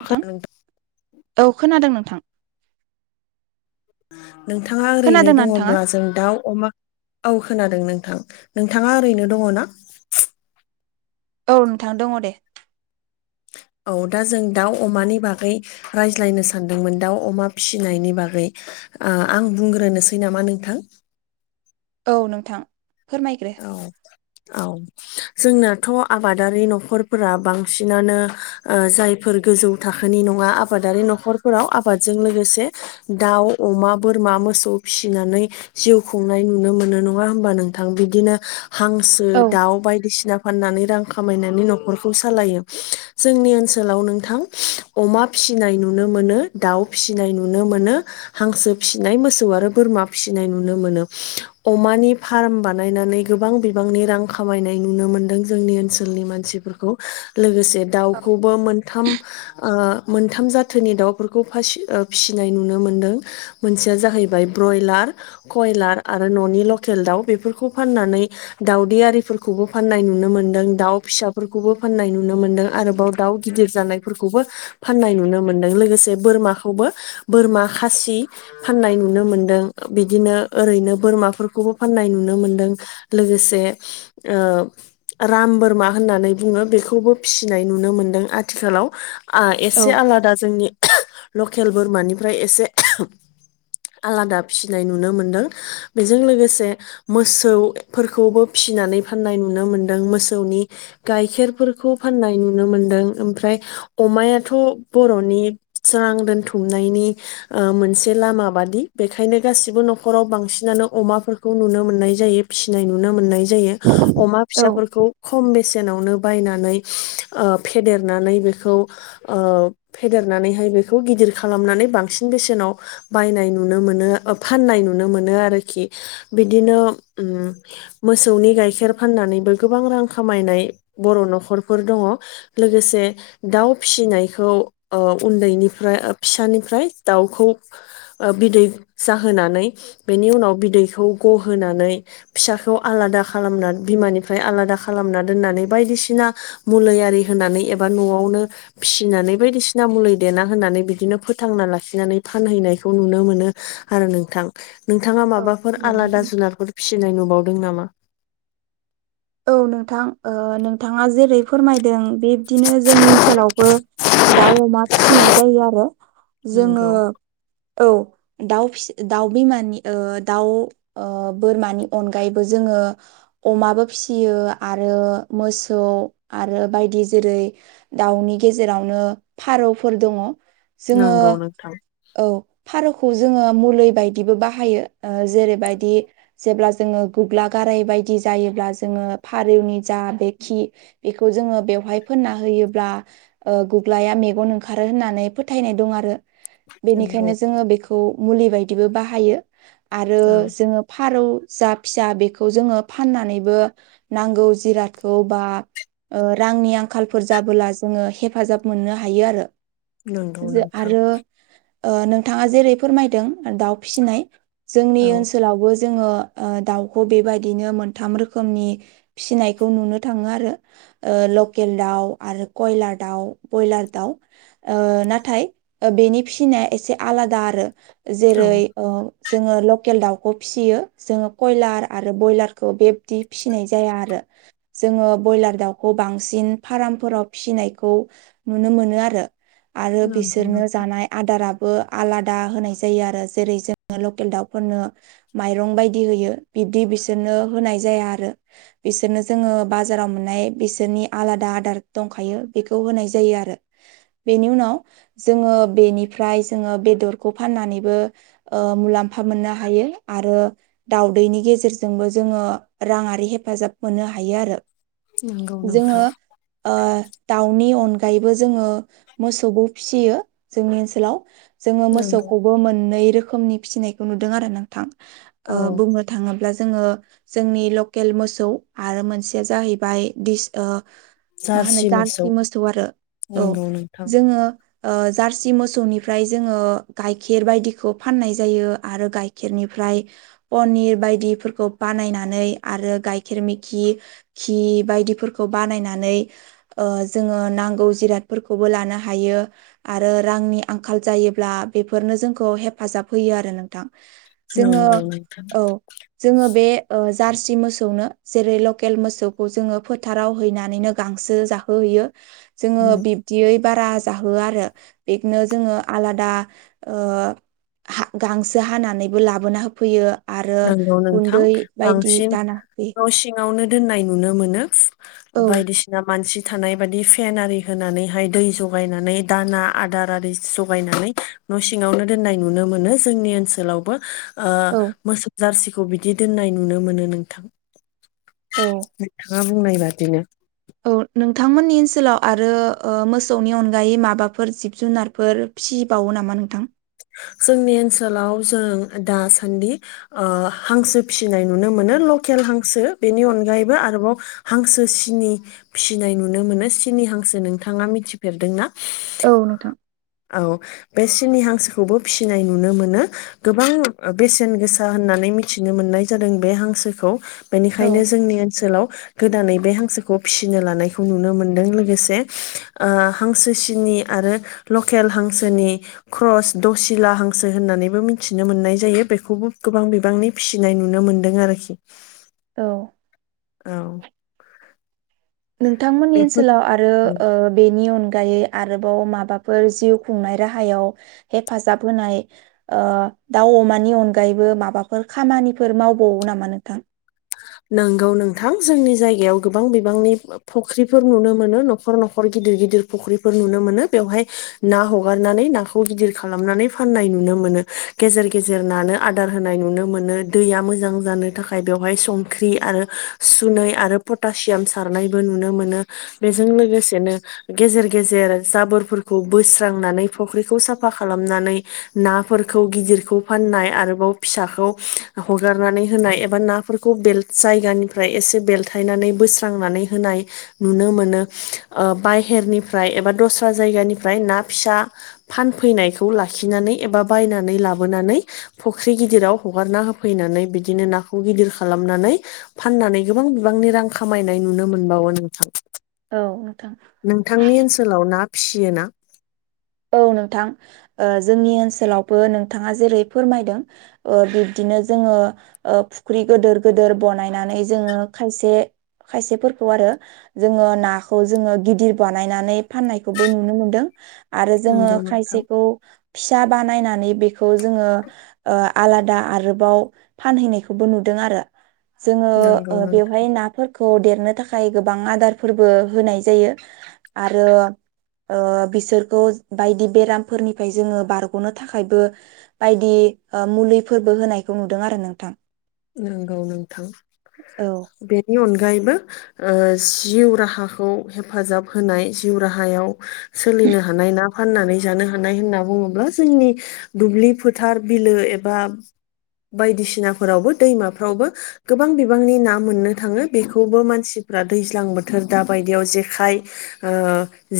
नोंथां औ खोनादों नोंथां नोंथाङा ओरैनो खोनादोंना नोंथाङा दङब्ला जों दाउ अमा औ खोनादों नोंथां नोंथाङा ओरैनो दङ ना औ नोंथां दङ दे औ दा जों दाउ अमानि बागै रायज्लायनो सानदोंमोन दाउ अमा फिसिनायनि बागै ओ बुंग्रोनोसै नामा नोंथां औ नोंथां फोरमायग्रो औ औ जोंनाथ' आबादारि न'खरफोरा बांसिनानो ओ जाय गोजौ थाखोनि नङा आबादारि न'खरफोराव आबादजों लोगोसे दाउ अमा बोरमा मा मोसौ फिसिनानै जिउ खुंनाय नुनो मोनो नङा हबा नोंथां बि दिनो हांसो औ दाउ बायदिसिना फाननानै रां खामायनानै न'खरखौ सालायो जोंनि ओनसोलाव नोंथां अमा फि सिनाय नुनो मोनो दाउ फिसिनाय नुनो मोनो हांसो फिसिनाय मोसौ आरो बोरमा फिसिनाय नुनो मोन अम फाराम बा बनानै गोबां बिबांनि रां खामायनाय नुनो मोनदों जोंनि ओनसोलनि मानसिफोरखौ लोगोसे औ दाउखौबो मोनथाम ओ मोनथाम जाथोनि दाउफोरखौ फासि ओ फिसिनाय नुनो मोनदों मोनसेया जाहैबाय ब्रयलार खइलार आरो न'नि लकेल दाव बेफोरखौ फाननानै दाावदै आरिफोरखौबो फाननाय नुनो मोन्दों दाउ फिसाफोरखौबो फाननाय नुनो मोन्दों आरोबाव दाउ गिदिर जानायफोरखौबो फाननाय नुनो मोनदों लोगोसे बोरमाखौबो बोरमा खासि फाननाय नुनो मोनदों बिदिनो ओरैनो बोरमाफोरखौबो फाननाय नुनो मोनदों लोगोसे ओ राम बोरमा होननानै बुङो बेखौबो फिसिनाय नुनो मोन आथिखालाव आं एसे आलादा जोंनि लकेल बोरमानिफ्राय एसे आलादा फिसिनाय नुनो मोनदों बेजों लोगोसे मोसौ सौ फोरखौबो फिसिनानै फाननाय नुनो मोनदों मोसौनि गाइखेरफोरखौ फाननाय नुनो मोनदों ओमफ्राय अमायाथ' बर'नि सरां दोनथुमनायनि ओ मोनसे लामा बादि बेखायनो गासिबो न'खराव बांसिनानो अमाफोरखौ नुनो मोननाय जायो फिसिनाय नुनो मोन्नाय जायो। अमा औ फिसि फोरखौ खम बेसेनावनो बायनानै ओ फेेदेरनानै बेखौ ओ फेदेरनानैहाय बेखौ गिदिर गिदिर खालामनानै बांसिन बेसेनाव बायनाय नुनो मोनो ओ फाननाय नुनो मोनो आरोखि। बिदिनो उम मोसौनि गाइखेर फाननानैबो गोबां रां खामायनाय बर' न'खरफोर दङ। लोगोसे दाउ फिसिनायखौ ओ उन्दैनिफ्राय फिसानिफ्राय द दाउखौ बिदै जाहोनानै बेनि उनाव बिदैखौ गहोनानै फिसाखौ आलादा खालामना बिमानिफ्राय आलादा खालामना दोननानै बायदिसिना मुलिया होनानै एबा न'आवनो फिसिनानै बायदिसिना मुलि देना होनानै बिदिनो फोथांना लाखिनानै नानै फानहैनायखौ नुनो मोनो आरो नोंथां नोंथाङाट औ माबाफोर आलादा जुनारफोर फिसिनाय नुबावदों नामा औ नोंथां ओ नोंथाङा जेरै फोरमायदों बिब्दिनो जोंनि ओनसोलावबो दाउ अमा फिसिनाय जायो आरो। जोङो नोंगौ औ दाउ फि दाउ बिमानि ओ दाउ ओ बोरमानि अनगायैबो जोङो अमााबो फिसियो आरो मोसौ आरो बायदि जेरै दाउनि गेजेराव नो फारौफोर दङ। जोङो नंगौ नोंथां औ फारौखौ जोङो मुलिै बायदिबो बाहायो। ओ जेरैबायदि जेब्ला जोङो गग्ला गाराय बायदि जायोब्ला जोङो फारौनि जा बेखि बेखौ जोङो बेवहाय फोनना होयोब्ला ओ गु ग्लाया मेगन ओंखारो होननानै फोथायनाय दं आरो। नंगौ बेनिखायनो जोङो बेखौ मुलि बायदिबो बाहायो। आरो औ जोङो फारौ जा फिसा बेखौ जोङो फाननानैबो नांगौ जिरादखौ बा ओ- रांनि आंखालफोर जाबोला जोङो हेफाजाब मोननो हायो आरो। नंगौ जो नोंथां आरो ओ- नोंथाङा जेरै फोरमायदों दाउ फिसिनाय जोंनि औ ओनसोलावबो जोङो ओ- दाउखौ बेबायदिनो मोनथाम रोखोम रोखोमनि फिसिनायखौ नुनो थाङो आरो। ओ- लकेल दाउ आरो कयलार दाउ ब्रयलार दाउ ओ- नाथाय ओ- बेनि फिसिनाया एसे आलादा आरो। जेरै औ ओ- जोङो लकेल दाउखौ फिसियो जोङो कयलार आरो बयलारखौ बे बिदि फिसिनाय जाया आरो। जोङो ब्रयलार दाउखौ बांसिन फार्मफोराव फिसिनायखौ नुनो मोनो आरो आरो नंगौ बिसोरनो नोंथां जानाय आदारा बो आलादा होनाय जायो आरो जेरै जोङो लकेल दउफोरनो माइरं बायदि होयो बिदि बिसोरनो होनाय जाया आरो बिसोरनो जोङो बाजाराव मोननाय बिसोरनि आलादा आदार दंखायो बेखौ होननाय जायो आरो। बेनि उनाव जोङो बेनिफ्राय जोङो बेदरखौ फाननानै बो ओ- मुलाम्फा मोननो हायो आरो दाउदैनि गेजेरजोंबो जोङो राङारि हेफाजाब मोनो हायो आरो। नंगौ जोङो नोंथां ओ दाउनि अन गायबो जोङो मोसौखौ फिसियो जोंनि ओनसोलाव। जोङो नंगौ मोसौखौबो मोननै रोखोमनि फिसिनायखौ नुदों आरो नोंथां औ ओ- बुंनो थाङोब्ला जोङो जोंनि लकेल मोसौ आरो मोनसेया जाहैबाय दिस ओ - मा होनो जार्सि मोसौ आरो औ नंगौ नोंथां जोङो ओ जार्सि मोसौनिफ्राय जोङो गाइखेर बायदिखौ फाननाय जायो आरो गाइखेरनि फ्राय पनि बायदिफोरखौ बानायना नै आरो गाइखेर मिखि खि बायदिफोरखौ बानायनानै ओ जों ओ नांगौ जिरादफोरखौबो लानो हायो आरो रांनि आंखाल जायोब्ला बेफोरनो जोंखौ हेफाजाब होयो आरो नोंथां जोङो नंगौ नोंथां औ जोङो बे जार्सि मोसौनो जेरै लकेल मोसौखौ जोङो फोथाराव हैनानैनो गांसो जाहोहैयो जोङो बिब्दियै बारा जाहोआ आरो बिखौनो जोङो आलादा ओ हा गांसो हानानैबो लाबोना होफैयो आरो नंगौ नोंथां गुन्दै बायदि दाना होफैयो नावनो दोन्नाय नुनो मोनो औ बायदि सिना मानसि थानाय बाददि फेन आरि होनानैहाय दै जगायनानै दाना आदार आरि जगायनानै न' सिङावनो दोननाय नुनो मोनो जोंनि ओनसोलावबो ओ औ मोसौ जारसिखौ बिदि दोननाय नुनो मोनो नोंथां। औ ङा बुंनाय बादिनो औ नोंथांमोननि ओनसोलाव आरो ओ मोसौनि अनगायै माबाफोर जिब-जुनारफोर फिसिबावो नामा नोंथां? जोंनि ओनसोलाव जों दासान्दि ओ हांसो फिसिनाय नुनो मोनो लकेल हांसो बेनि अनगायैबो आरोबाव हांसो सिनि फिसिनाय नुनो मोन सिनि हांसो नोंथाङा मिथिफेरदोंना औ नोंथां औ बे सिनि हां खौबो फिसिनाय नुनो मोनो गोबां बेसेन गोसा होननानै मिथिनो मोननाय जादों बे हां गोसोखौ औ बेनिखायनो जोंनि ओनसोलाव गोदानै बे हांसोखौ फिसिनो लानायखौ नुनो मोनदों लोगोसे ओ हांसो सिनि आरो लकेल हांसोनि क्रस दसि ला हांसो होननानैबो मिथिनो मोननाय जायो बेखौबो गोबां बिबांनि फिसिनाय नुनो मोन्दों आरो [inaudible] औ औ नोंथांमोननि बेफोर ओनसोलाव आरो औ ओ बेनि अन गायो आरोबाव माबाफोर जिउ खुंनाय राहायाव हेफाजाब होनाय ओ दाउ अमानि अनगायैबो माबाफोर खामानिफोर मावबावो नामा नोंथां। नंगौ नोंथां जोंनि जायगायाव गोबां बिबांनि फुख्रिफोर नुनो मोनो न'खर न'खर गिदिर गिदिर फुख्रिफोर नुनो मोनो बेवहाय ना हगारनानै नाखौ गिदिर खालामनानै फाननाय नुनो मोन गेजेर गेजेर नानो आदार होनाय नुनो मोन दैया मोजां जानो थाखाय बेवहाय सं ख्रि आरो सुनै आरो पटासियाम सारनायबो नुनो मोनो बेजों लोगोसेनो गेजेर गेजेर जाबोरफोरखौ बोस्रांनानै फुख्रिखौ साफा खालामनानै ना फोरखौ गिदिरखौ फाननाय आरोबाव फिसाखौ हगारनानै होनाय एबा नाफोरखौ बेल्ट जायगानिफ्राय एसे बेलथायनानै बोस्रांनानै होनाय नुनो मोनो ओ बाइ निफ्राय एबा दस्रा जायगानिफ्राय ना फिसा फानफैनायखौ लाखिनानै एबा बाय नानै लाबोनानै फुख्रि गिदिराव हगारना होफैनानै बिदिनो नाखौ गिदिर खालामनानै फाननानै गोबां बिबांनि रां खामायनाय नुनो मोनबावो नोंथां। औ नोंथां नोंथांनि ओनसोलाव ना फिसियोना औ नोंथां जोंनि ओ ओनसोलावबो नोंथाङा जेरै फोरमायदों बिब्दि नो जोङो ओ फुख्रि गिदिर गिदिर बानायनानै जोङो खायसे खायसेफोरखौ आरो जोङो नाखौ जोङो गिदिर बानायनानै फाननायखौबो नुनो मोनदों। आरो जोङो नंगौ नोंथां खायसेखौ फिसा बानायनानै बेखौ जोङो आलादा आरोबाव फानहैनायखौबो नुदों आरो जो नंगौ नों बेवहाय नाफोर खौ देरनो थाखाय गोबां आदारफोरबो होनाय जायो आरो ओ बिसोर बायदि बेरामफोरनिफ्राय जोङो बारग'नो थाखायबो बायदि मुलिफोरबो होनायखौ नुदों आरो नोंथां। नंगौ नोंथां औ बेनि अनग बो जिउ राहाखौ हेफाजाब होनाय जिउ राहायाव सो नो ह ना फनानै ज हानाय होननानै बुङोब जोंनि दुब्लि फोथार बिलो एबा बायदिसिनाफोरावबो दैमाफ्रावबो गोबां बिबांनि ना मोननो थाङो बेखौबो मानसिफ्रा दैज्लां बोथोर दाबाय दियाव जेखाय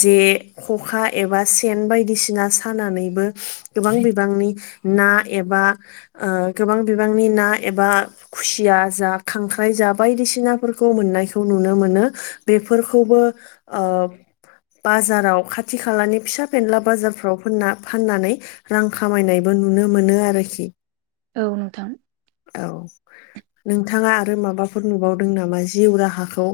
जे खखा एबा सेन बायदिसिना साना नैबो गोबां बिबांनि ना एबा गोबां बिबांनि ना एबा खुसिया जा खांख्राइ जा बायदिसिनाफोरखौ मोननायखौ नुनो मोनो। बे बेफोरखौबो ओ बाजाराव खाथि खालानि फिसा फेनला बाजारफ्राव फोना फाननानै रां खामायनायबो नुनो मोनो आरोखि। औ नोंथां। औ नोंथाङा आरो माबाफोर नुबावदों नामा जिउ राहाखौ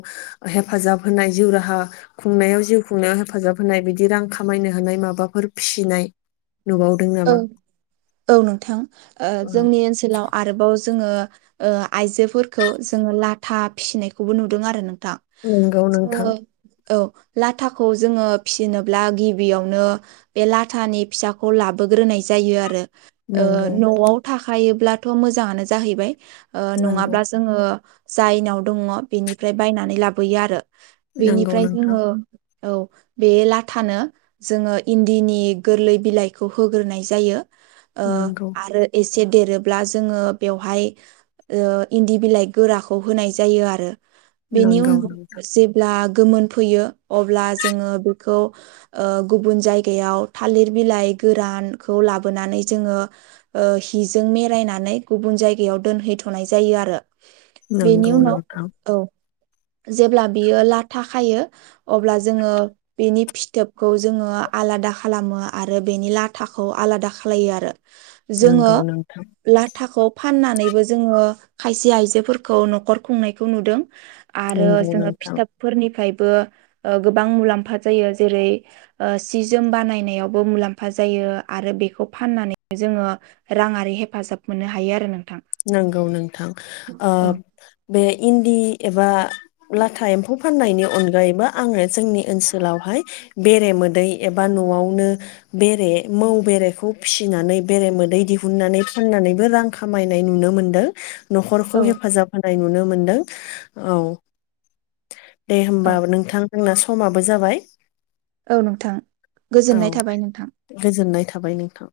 हेफाजाब हेफाब होनाय जिउ राहा खुंनायाव जिउ खुंनायाव हेफाजाब होनाय बिदि रां खामायनो होनाय माबाफोर फि नाय। औ औ नोंथां औ जोंनि ओनसोलाव आरोबाव जोङो ओ आइजोफोरखौ जोङो लाथा फिसिनायखौबो नुदों आरो नों थां नंगौ नोंथां जोङो औ लाथाखौ जोङो फिसिनोब्ला गिबियावनो बे लाथानि फिसाखौ लाब बोग्रोनाय जायो आरो ओ नंगौ न'आव थाखायोब्लाथ' मोजाङानो जाहैबाय। ओ नंगौ नङाब्ला जोङो जायनाव दङो बेनिफ्राय बायनानै लाबोयो आरो। नंगौ बेनिफ्राय नोंथां जोङो औ बे लाथानो जोङो इन्दिनि गोरलै बिलाइखौ होग्रोनाय जायो। ओ नंगौ आरो एसे एसे देरोब्ला जोङो बेवहाय इन्दि बिलाइ गोराखौ होनाय जायो आरो बेनि नंगौ उनाव जेब्ला गोमोनफैयो अब्ला जोङो बेखौ ओ गुबुन जायगायाव थालिर बिलाइ गोरानखौ लाबोनानै जोङो हिजों मेरायनानै गुबुन जायगायाव दोनहै थनाय थारो आरो। बेनि नंगौ उनाव नोंथां औ जेब्ला बियो लाथा खायो अब्ला जोङो बिनि फिथोबखौ जोङो आलादा खालामो आरो बेनि लाथाखौ आलादा खालायो आरो। जोङो नंगौ नोंथां लाथाखौ फाननानैबो जोङो खायसे आइजोफोरखौ न'खर खुंनायखौ नुदों आरो नंगौ जोङो नोंथां फिथोबफोरनिफ्राय गोबां मुलाम्फा जायो जेरै ओ सि जोम बानायनायावबो मुलामफा जायो आरो बेखौ फाननानै जोङो राङारि हेफाजाब मोननो हायो आरो नों नंगौ नोंथां ओ बे इन्दि एबा लाथा एम्फौ फाननायनि अनगायैबो आङो जोंनि ओनसोलावहाय बेरेमोदै एबा न'आवनो बेरे मौ बेरेखौ फिसिनानै बेरे मोदै दिहुुननानै फाननानैबो रां खामायनाय नुनो मोनदों न'खरखौ औ हेफाजाब होनाय नुनो मोनदों औ दे होमबा औ नोंथां। जोंना समाबो जाबाय। औ नोंथां औ गोजोननाय थाबाय नोंथां। गोजोननाय थाबाय नोंथां।